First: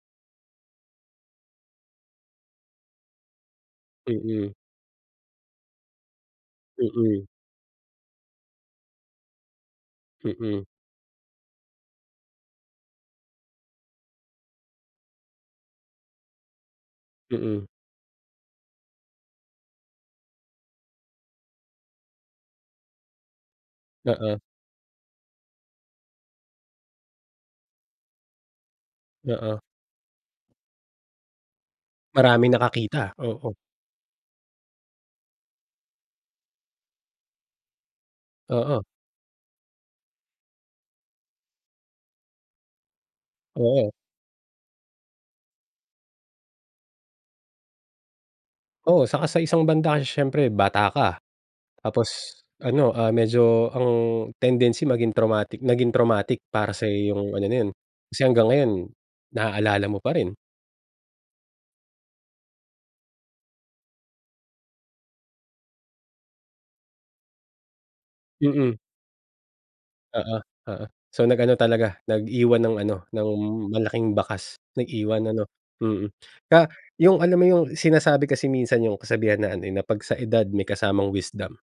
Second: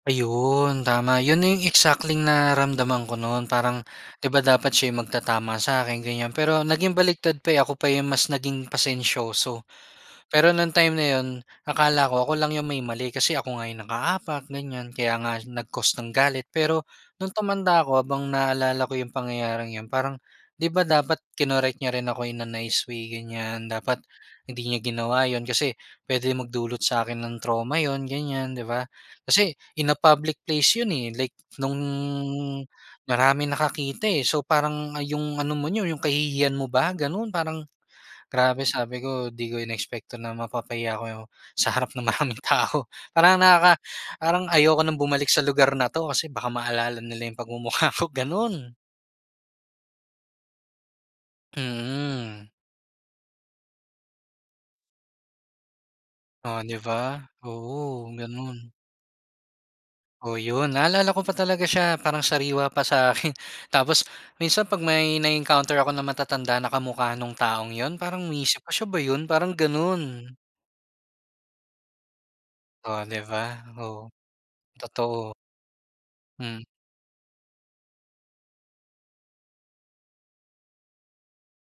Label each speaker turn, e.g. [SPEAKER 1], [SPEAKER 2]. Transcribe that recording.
[SPEAKER 1] Ayun, tama. Yun na yung exactly nararamdaman ko nun parang, di ba
[SPEAKER 2] Mm.
[SPEAKER 1] dapat siya yung magtatama sa'kin, ganiyan. Pero naging
[SPEAKER 2] Mm.
[SPEAKER 1] baliktad pa eh, ako pa yung mas naging pasensyoso. Pero
[SPEAKER 2] Mm.
[SPEAKER 1] nung time na yun, akala ko ako lang yung may mali kasi ako nga yung nakaapak, ganiyan, kaya nga nag-cause ng galit. Pero nung
[SPEAKER 2] Mm.
[SPEAKER 1] tumanda ako habang naalala ko yung pangyayaring yun parang, di ba dapat kinorek niya rin ako in a nice way, ganiyan. Dapat
[SPEAKER 2] Oo.
[SPEAKER 1] hindi niya ginawa yun kasi puwede magdulot sa akin ng trauma yun, ganiyan, di ba? Kasi
[SPEAKER 2] Oo.
[SPEAKER 1] in a public place yun eh like nung
[SPEAKER 2] Maraming nakakita.
[SPEAKER 1] maraming
[SPEAKER 2] Oo.
[SPEAKER 1] nakakita eh. So, parang, ah, yung ano mo niyo, yung kahihiyan mo ba, ganun. Parang, grabe
[SPEAKER 2] Oo.
[SPEAKER 1] sabi ko di ko inexpect 'to na mapapahiya ako yo sa harap ng maraming tao parang nakaka
[SPEAKER 2] Oo.
[SPEAKER 1] parang ayoko ng bumalik sa lugar na 'to kasi baka maalala nila yung pagmumukha ko, ganun.
[SPEAKER 2] Oo, tsaka sa isang banda kasi siyempre bata ka tapos
[SPEAKER 1] Mm.
[SPEAKER 2] ano, ah, medyo ang tendency maging traumatic naging traumatic
[SPEAKER 1] Oh di
[SPEAKER 2] para sa iyo
[SPEAKER 1] ba?
[SPEAKER 2] yung ano na yun,
[SPEAKER 1] Oo,
[SPEAKER 2] kasi hanggang ngayon
[SPEAKER 1] ganun.
[SPEAKER 2] naaalala mo pa rin.
[SPEAKER 1] Oh yun, naalala ko pa talaga siya parang sariwa pa sa akin. Tapos minsan 'pag may na-encounter ako na matatanda na kamukha nung taong yun, parang iniisip ko,
[SPEAKER 2] Mm.
[SPEAKER 1] "siya ba yun?" parang ganun.
[SPEAKER 2] Oo-oo. So, nag-ano talaga, nag-iwan ng ano,
[SPEAKER 1] Oh 'di
[SPEAKER 2] ng
[SPEAKER 1] ba? Oo.
[SPEAKER 2] malaking bakas. Nag-iwan
[SPEAKER 1] Totoo.
[SPEAKER 2] ano, mm.
[SPEAKER 1] Hmm.
[SPEAKER 2] Kaya yung alam mo yung sinasabi kasi minsan yung kasabihan na ano eh, na 'pag sa edad may kasamang wisdom.